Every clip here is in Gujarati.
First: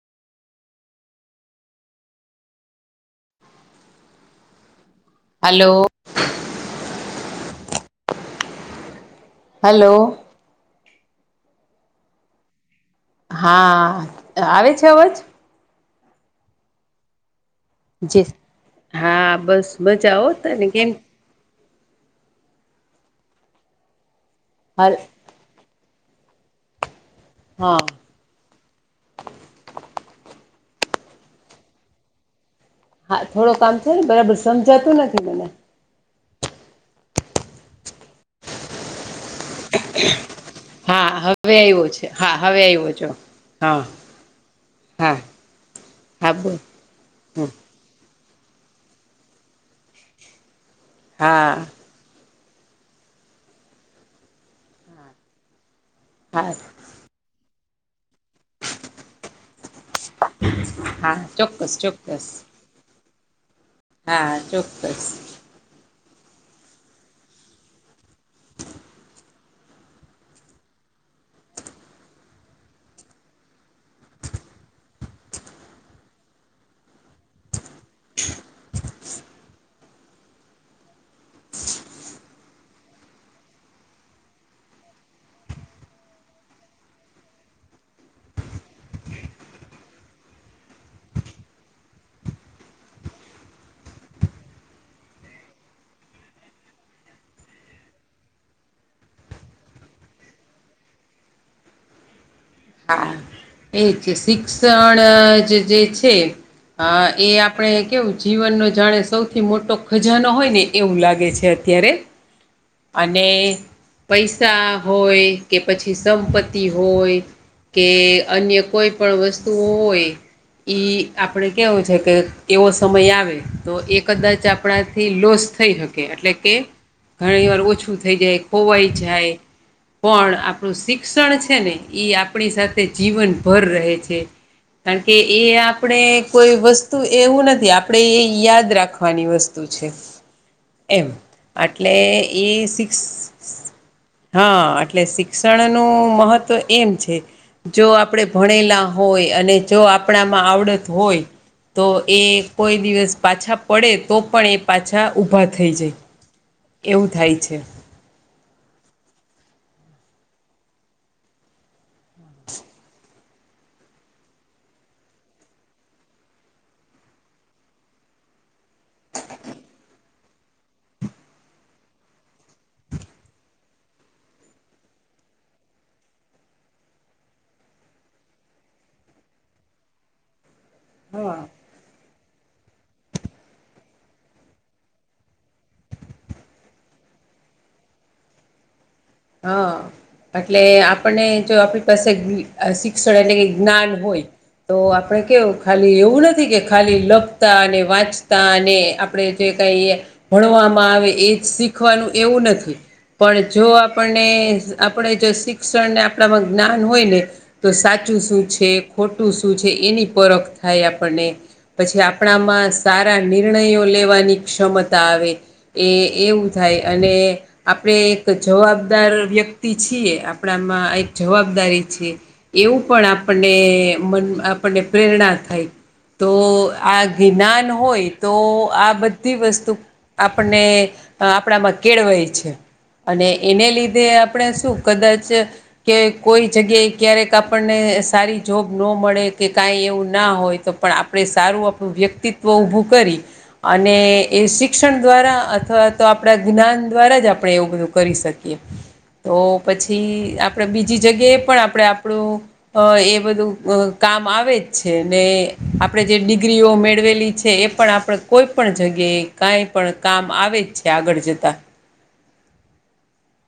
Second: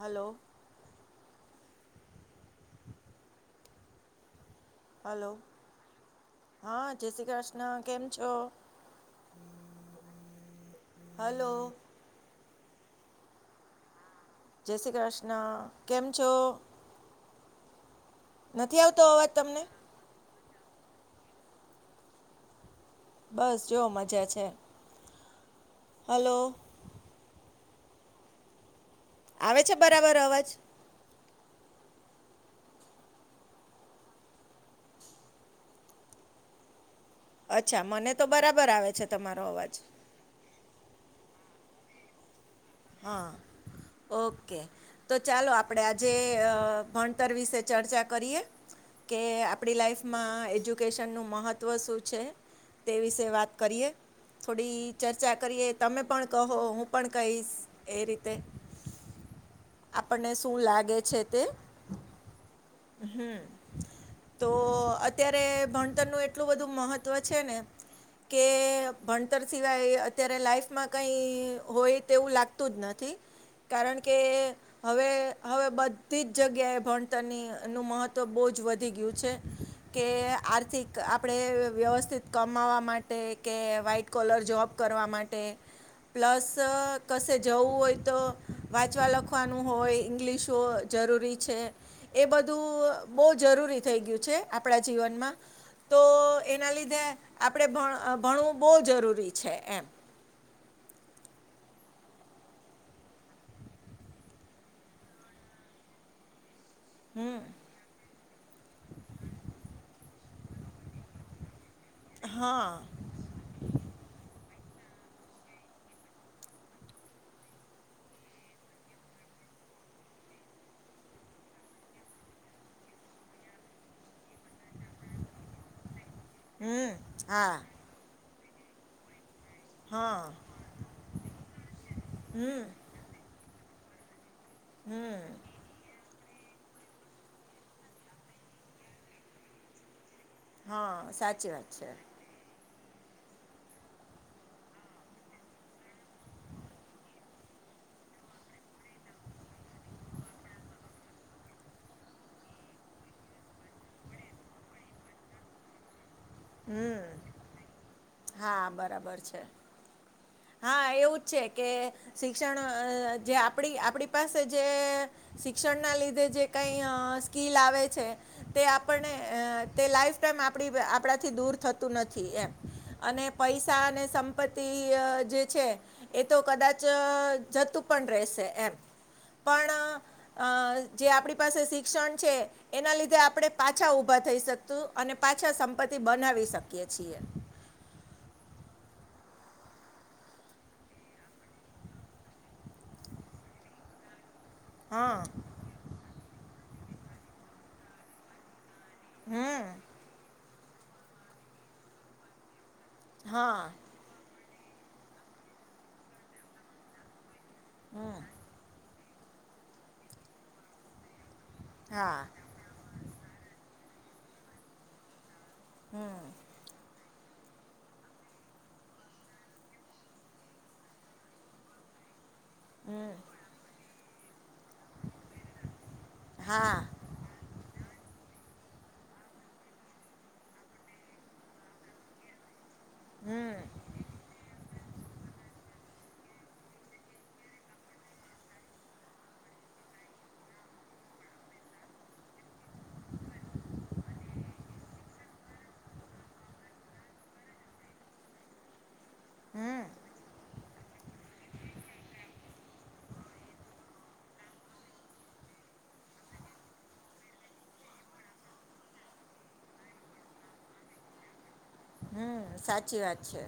હ હલો. [inaudible] હલો હા જય શ્રી કૃષ્ણ કેમ છો. હલો. હલો. હા. આવે જય છે શ્રી અવાજ કૃષ્ણ કેમ છો. જી નથી આવતો અવાજ હા તમને બસ મજા હોવ તને કેમ. બસ જો મજા છે. હાલ હલો. હા. આવે છે બરાબર અવાજ હા થોડો કામ છે ને બરાબર સમજાતું નથી મને અચ્છા મને તો બરાબર આવે છે તમારો અવાજ હા હવે આવ્યો છે હા હવે આવ્યો છો હા હા ઓકે તો હા ચાલો આપણેે આજે હા બોલ ભણતર અ વિશે ચર્ચા કરીએ કે આપણી લાઈફમાં એજુ કેશનનું હા મહત્ત્વ શું છે. તે વિશે વાત કરીએ થોડી ચર્ચા કરીએ તમે પણ કહો હા હું પણ કહીશ. એ રીતે આપણને શું લાગે હા છે તે ચોક્કસ ચોક્કસ. હમ હા તો ચોક્કસ અત્યારે એ ભણતર નું એટલું બધું મહત્વ છે ને. કે ભણતર સિવાય અત્યારે લાઈફમાં કઈ હોય તેવું લાગતું જ નથી. કારણ કે હવે હવે બધી જ જગ્યાએ ભણતરની એનું મહત્ત્વ બહુ જ વધી ગયું છે કે આર્થિક આપણે વ્યવસ્થિત કમાવા માટે કે વાઇટ કોલર જોબ કરવા માટે પ્લસ કશે જવું હોય તો વાંચવા લખવાનું હોય ઇંગ્લિશ હોય જરૂરી છે એ બધું બહુ જરૂરી થઈ ગયું છે આપણા જીવનમાં તો એના લીધે આપણે એ ભણ ભણવું બહુ જરૂરી છે એમ હા એ છે શિક્ષણ જ જે છે હ એ હમ આપણે કેવું જીવનનો જાણે સૌથી મોટો ખજાનો હોય ને એવું લાગે છે. ત્યારે હા અને પૈસા હોય કે પછી સંપત્તિ હોય કે અન્ય કોઈ પણ વસ્તુઓ હોય ઈ આપણે કહેવું છે કે એવો સમય આવે તો એ કદાચ આપ આપણાથી લોસ થઈ હકે એટલે કે હમ ઘણી હા વાર ઓછું થઈ જાય ખોવાય જાય હા પણ આપણું શિક્ષણ છે ને ઈ આપણી હમ સાથે જીવન ભર રહે છે કારણ કે હમ એ આપ પાડે કોઈ વસ્તુ એવું નથી આપડે એ યાદ રાખવાની વસ્તુ છે. હા એમ સાચી વાત છે આટલે એ સિક્સ હા આટલે શિક્ષણનું મહત્ત્વ એમ છે જો આપડે ભણેલા હોય અને જો આપડા માં આવડત હોય તો એ કોઈ દિવસ પાછા પડે તો પણ એ પાછા ઊભા થઈ જાય. એવું થાય છે. હા, બરાબર છે. હા એવું જ છે કે શિક્ષણ અહ જે આપડી આપડી પાસે જે શિક્ષણ ના લીધે જે કઈ અહ સ્કીલ આવે છે તે આપણને એ તે લાઈફ તેમ આપડી આપડા થી દૂર થતું નથી એમ. અને પૈસા અને સંપત્તિ અહ જે છે એ તો કદાચ અહ જતું પણ રહેશે એમ. પણ અહ અહ જે આપડી હા પાસે શિક્ષણ છે એના લીધે આપડે પાછા ઊભા થઈ શકતું અને પાછા સંપત્તિ બનાવી શકીયએ છીએ. હ. એટલે આપણને જો આપડી પાસે અહ શિક્ષણ એટલે કે જ્ઞાન હોય તો હા આપડે કેવું ખાલી એવું નથી કે ખાલી લખતા ને વાંચતા ને આપડે જે હમ કઈ ભણવામાં આવે એ જ શીખવાનું એવુ નથી પણ હા જો આપ પનને આપડે જો શિક્ષણને આપડામાં જ્ઞાન હોય ને તો સાચું શું છે ખોટું શું છે એની પરખ થાય આપણને. પછી હા આપડામાં સારા નિર્ણયો લેવાની ક્ષમતા આવે. એ હમ એવું થાય અને આપડે એક જવાબ દાર વ્યક્તિ છીએ આપડામાં એક જવાબદારી છે. એવું પણ આપણને મન આપણને પ્રેરણા થાય તો હા આ જે જ્ઞાન તો આ બધી વસ્તુ આપડને આપડામાં કેળવાય છે અને હમ એને લીધે આપડે શું કદાચ કે કોઈ જગ્યાએ ક્યારેક આપણને સારી જોબ નો મળે કે કાઈ એવું ના હોય તો પણ આપ ડે સારું આપડું વ્યક્તિત્વ ઊભું કરી અને એ શિક્ષણ દ્વારા અથવા તો આપડા જ્ઞાન દ્વારા જ આપડે એવું બધું કરી શકીએ. તો પછી આપડે બીજી જગ્યાએ પણ આપડે આપડું અહ એ બધું અહ કામ આવે જ છે ને આપડે જે ડિગ્રીઓ મેળવેલી છે એ પણ આપડે કોઈ પણ જગ્યાએ કઈ પણ કામ આવે જ છે આગળ જતા. હમ્મ, સાચી વાત છે.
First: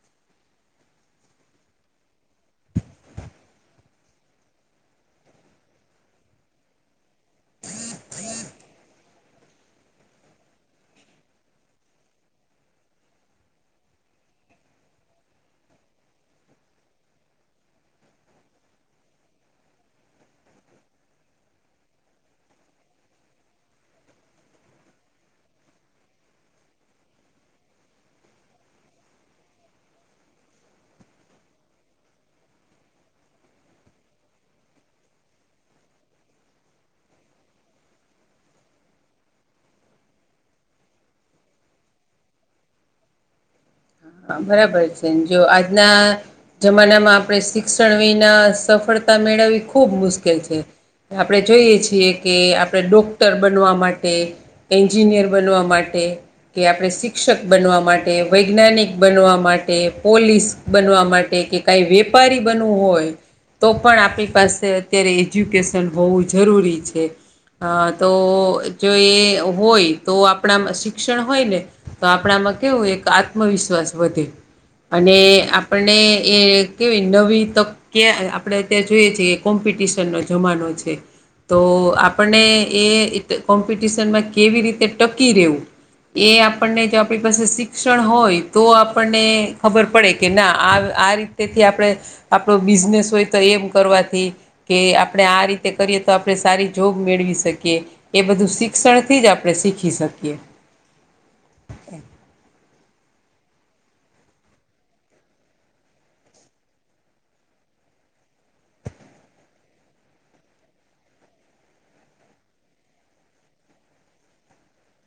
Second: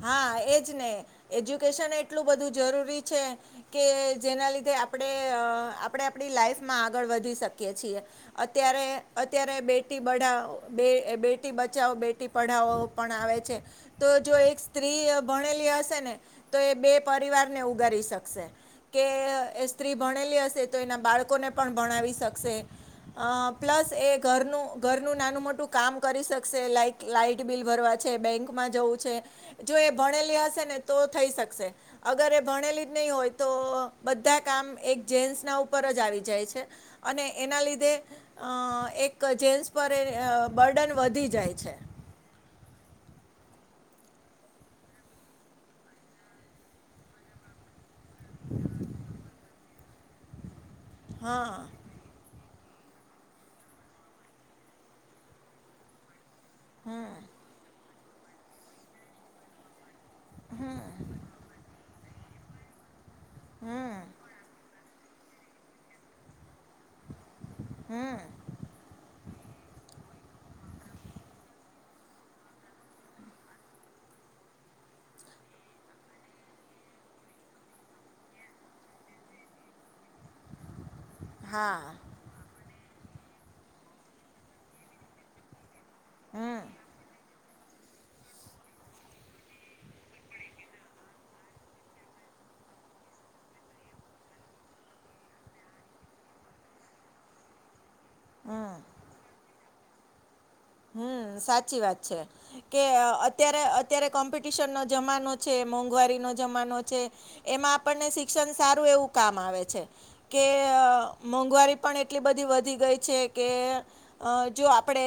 હા, એજ ને એજ્યુકેશન એટલું બધું જરૂરી છે કે જેના લીધે આપડે અહ આપડે આપડી લાઈફ માં આગળ વધ ધી શકી છીએ. અત્યારે અત્યારે બેટી બઢાવ બે બેટી બચાઓ બે ટી પઢાવઓ પણ આવે છે તો જો એક સ્ત્રી ભણેલી હશે ને તો એ બે પરિવારને ઉગારી શકશે. કે એ સ્ત્રી ભણેલી હશે તો એના બાળકોને પણ ભણાવી શકશે. અહ પ્લસ એ ઘરનું ઘરનું નાનું મોટું કામ કરી શકશે લાઈક લાઈટ બિલ ભરવા છે બેંકમાં જવું છે જો એ ભણેલી હશે ને તો થઈ શકશે. અગર એ ભણેલી જ નહી હોય તો બધા કામ એક જેન્સ ના ઉપર જ આવી જાય છે. અને એના લીધે અ એક જેન્સ પર એ બર્ડન વધી જાય છે. હા બરાબર છે જો આજના જમાના માં આપણેે શી ક્ષણ વિના સફળતા મેળવવી ખૂબ મુશ્કેલ છે, આપડે હા જોઈએ છીએ કે આપણે ડોક્ટર બનવા માટે, એન્જિનિયર બનવા માટે કે આપણે શિક્ષક બનવા માટે, વૈજ્ઞાનિક બનવા માટે, પોલીસ બનવા ટે કે કઈ વેપારી બનવું હોય તો પણ આપણી પાસે અત્યારે એજ્યુકેશન હોવું જરૂરી છે. અ તો જો એ હોય તો આપણા શિક્ષણ હોય ને તો આપણામાં કેવું એક આત્મવિશ્વાસ વધે. અને આપણને એ કેવીય નવી તક કે આપડે અત્યારે જોઈએ છીએ કે કોમ્પિટિશન નો જમાનો છે તો હા આ આપણને કેવી રીતે ટકી રહેવું એ હમ આપણને જો આપણી પાસે શિક્ષણ હોય તો આપણને ખબર પડે કે ના આ આ રીતેથી આપણે આપણો બિઝનેસ હોય તો એમ કરવાથી કે આપડે આ રીતે કરીએ તો આપણે સારી જોબ મેળવી શકીએ. એ બધું શિક્ષણથી જ આપણે શીખી શકીએ. હમ્મ, સાચી વાત છે. કે અત્યારે અત્યારે કોમ્પિટિશન નો જમાનો છે, મોંઘવારીનો જમાનો છે એમાં આપણને શિક્ષણ સારું એવું કામ આવે છે. કે મોંઘવારી પણ એટલી બધી વધી ગઈ છે કે અ જો આપડે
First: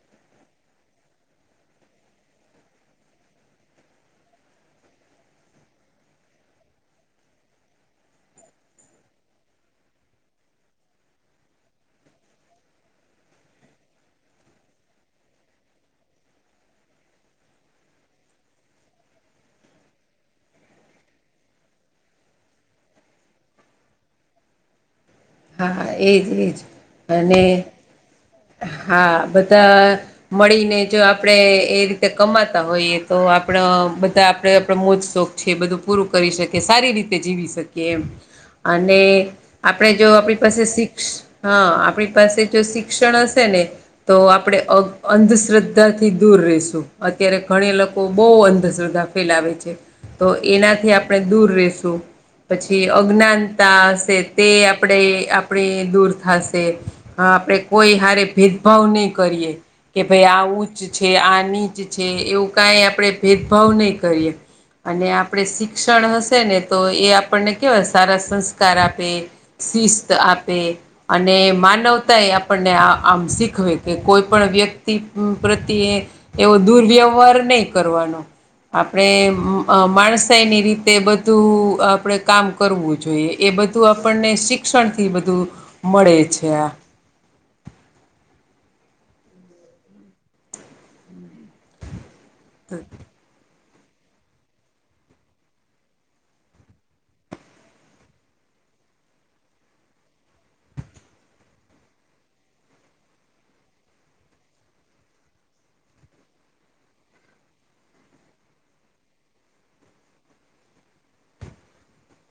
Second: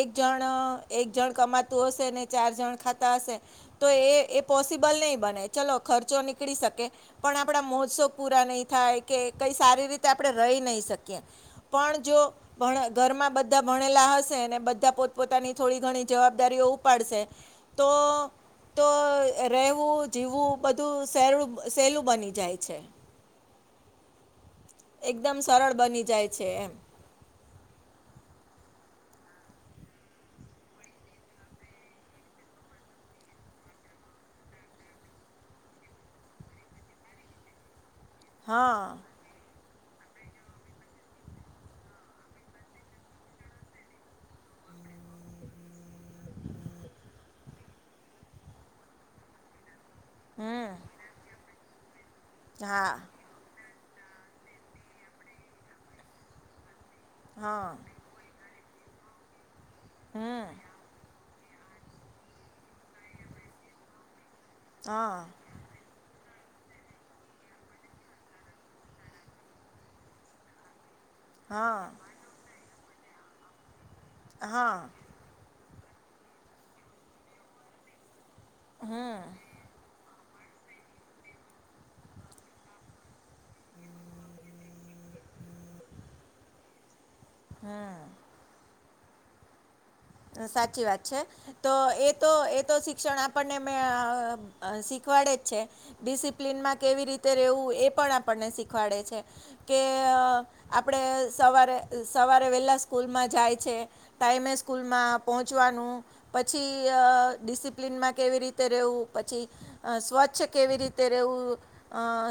એક જણ એક જણ કમાતું હશે ને ચાર જણ ખાતા હશે. તો એ એ પોસિબલ નહીં બને ચલો ખર્ચો નીકળી શકે. પણ આપણા મહોત્સવ પૂરા નહીં થાય કે કઈ સારી રીતે આપણે રહી નહી શકીએ. પણ જો ભ ઘરમાં બધા ભણેલા હશે ને બ ત્યા પોતપોતાની થોડી ઘણી જવાબદારીઓ ઉપાડશે તો તો રહેવું, જીવવું બધું સહે સહેલું બની જાય છે. એકદમ સરળ હા બની એજ જાય છે એજ એમ. અને હા બધા મળીને જો આપડે એ રીતે કમાતા હોઈએ તો આપડ બધા આપડ મોજ શોખ છે બધું પૂરું કરી શકી સારી રીતે જીવી શકીએ એમ હા અને આપણે જો આપણી પાસે શિક્ હા આપણી પાસે જો શિક્ષણ હશે ને તો આપણે અ અંધશ્રદ્ધાથી દૂર રઈશું અત્યારે ઘણી લોકો બહુ અંધશ્રદ્ધા ફેલાવે છે. તો હમ એનાથી આપણે દૂર રેશું પછી હા અજ્ઞાનતા હશે તે આપણે આપણે દૂર થાશે આપણે હા કોઈ હારે ભે ભાવ ની કરીએ કે ભાઈ હમ આ ઉચ્ચ છે, આ નીચ છે, એવું કાઈ આપણે ભેદભાવ નહીં કરીએ અને હા આપણે શી ક્ષણ હશે ને તો એ આપણને કેવાય સારા સંસ્કાર આપે શિસ્ત આપે અને હા માનવતા એ આપણને આ આમ શીખવે કે કોઈ પણ હા વ્યક્તિ પ્રત્યે એવો દુરવ્યવહાર નહી કરવાનો. આપણે માણસાઈની રીતે બધું આપડે કામ કરવું. જોઈએ, એ બધું આપણને શિક્ષણથી બધું મળે છે આ. હમ્મ. સાચી વાત છે, તો એ તો એ તો શિક્ષણ આપ આપણને શીખવાડે જ છે. ડિસિપ્લિનમાં કેવી રેવું એ પણ શીખવાડે છે. કે આપણે સવારે-સવારે વહેલા સ્કૂલમાં જાય છે. ટાઈમ સ્કુ લમાં પહોંચવાનું, પછી ડિસિપ્લિનમાં કેવી રીતે રહેવું, પછી સ્વચ્છ કેવી રીતે રહેવું,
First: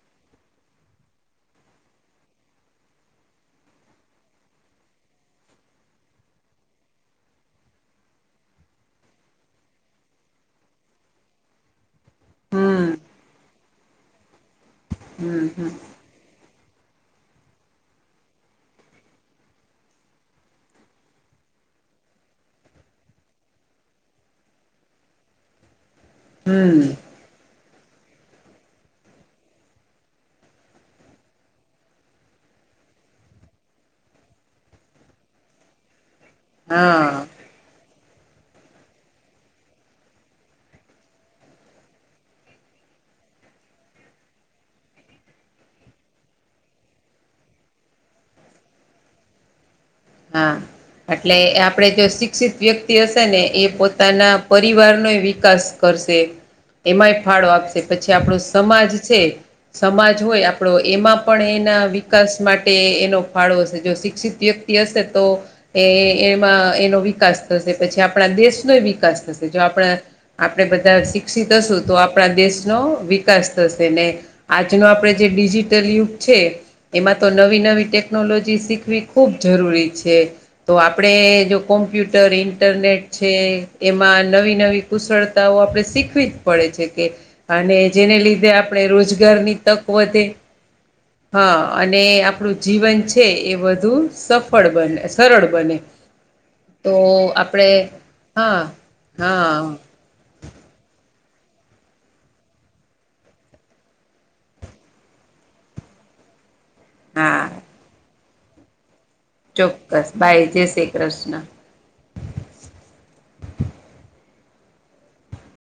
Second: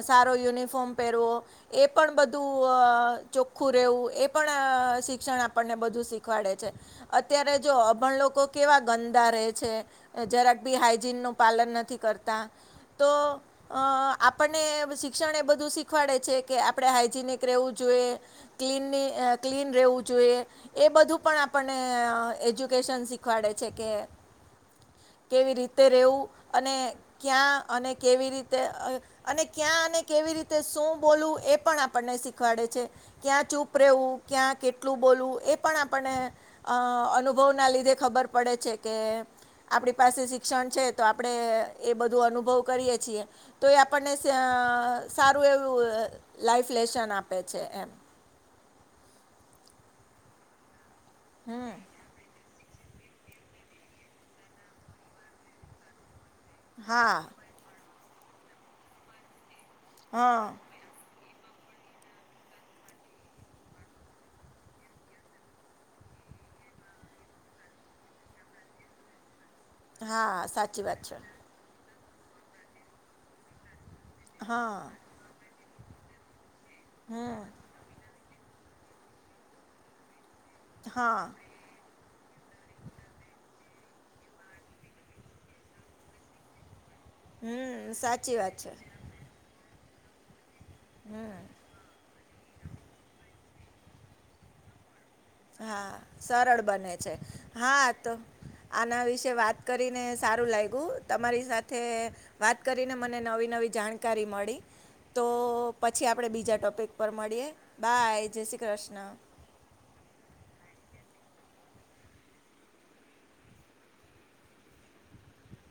સારો યુનિફોર્મ પહેરવો. એ પણ બધું ચોખ્ખું રહેવું, એ પણ શિક્ષણ આપણને બધું શીખવાડે છે. અત્યારે જો અભણ લોકો કેવા ગંદા રહે છે. જરાક ભી હાઈજીનનું પાલન નથી કર. તા હમ તો આપણને શિક્ષણ એ બધું શી ખવાડે છે કે, આપણે હાઈજીનિક રહેવું જોઈએ. ક્લીનની ક્લીન રહેવું જોઈએ, એ બધું પણ આપણને ને એજ્યુકેશન શીખવાડે છે કે, કેવી રીતે રહેવું. અને હમ ક્યાં અને કેવી રીતે? અને ક્યાં અને કેવી રીતે શું બોલવું? એ પણ આપણને શીખવાડે છે. ક્યાં ચૂપ રહેેવું? ક્યાં કેટલું બોલવું? એ પણ આપણને હા અનુ ભવના લીધે ખબર પડે છે કે આપણી પાસે શિક્ષણ છે, તો આપણે એ બધું અનુભવ કરીએ છીએ. તો એ આપણને સારું એવું લાઈફ લેશન આપે છે એમ. હા એટલે હમ આપણેે જો શિક્ષિત વ્યક્તિ હ, ને એ પોતાના પરિવારનો વિકાસ કરશે, એમાંય હા ફાળો આપશે. પછી આપણો સમાજ છે, સમાજ હા હોય આપણો. એમાં પણ એના વિકાસ માટે એનો ફાળો હશે, જો શિક્ષિત હશે તો. એ એમાં એનો વિકાસ થશે, પછી આપણા દેશનો વિકાસ થશે. જો આપણા હા આપણે સાચી બધા વાત છે શિક્ષિત હશું, તો આપણા દેશનો વિકાસ થશે ને. હા આજનો આપણેે જે ડિજિટલ યુગ છે, એમાં તો હમ નવી-નવી ટેક નોલોજી શીખવી ખૂબ જરૂરી છે, તો હા આપણે જો કોમ્પ્યુટર, ઇન્ટરનેટ છે, એમાં નવી-નવી કુશળતાઓ આપડે શીખવી જ. પડે છે કે, અને હમ જેને સાચી લીધે વાત છે આપણે રોજગારની તક વધે. હમ હા, અને આપણું જીવન છે, એ વધુ સફળ બને. સરળ બને હા, સરળ બને તો છે, આપણે હા તો. હા આના વિશે હા કરીને સારું લાગ્યું. તમારી સાથે વાત કરીને, મને નવી-નવી જાણકારી મળી. તો પછી આપણેે બીજા ટોપિક પર હા મળીએ, બાય જય શ્રી કૃષ્ણ. ચોક્કસ બાય, જય શ્રી કૃષ્ણ.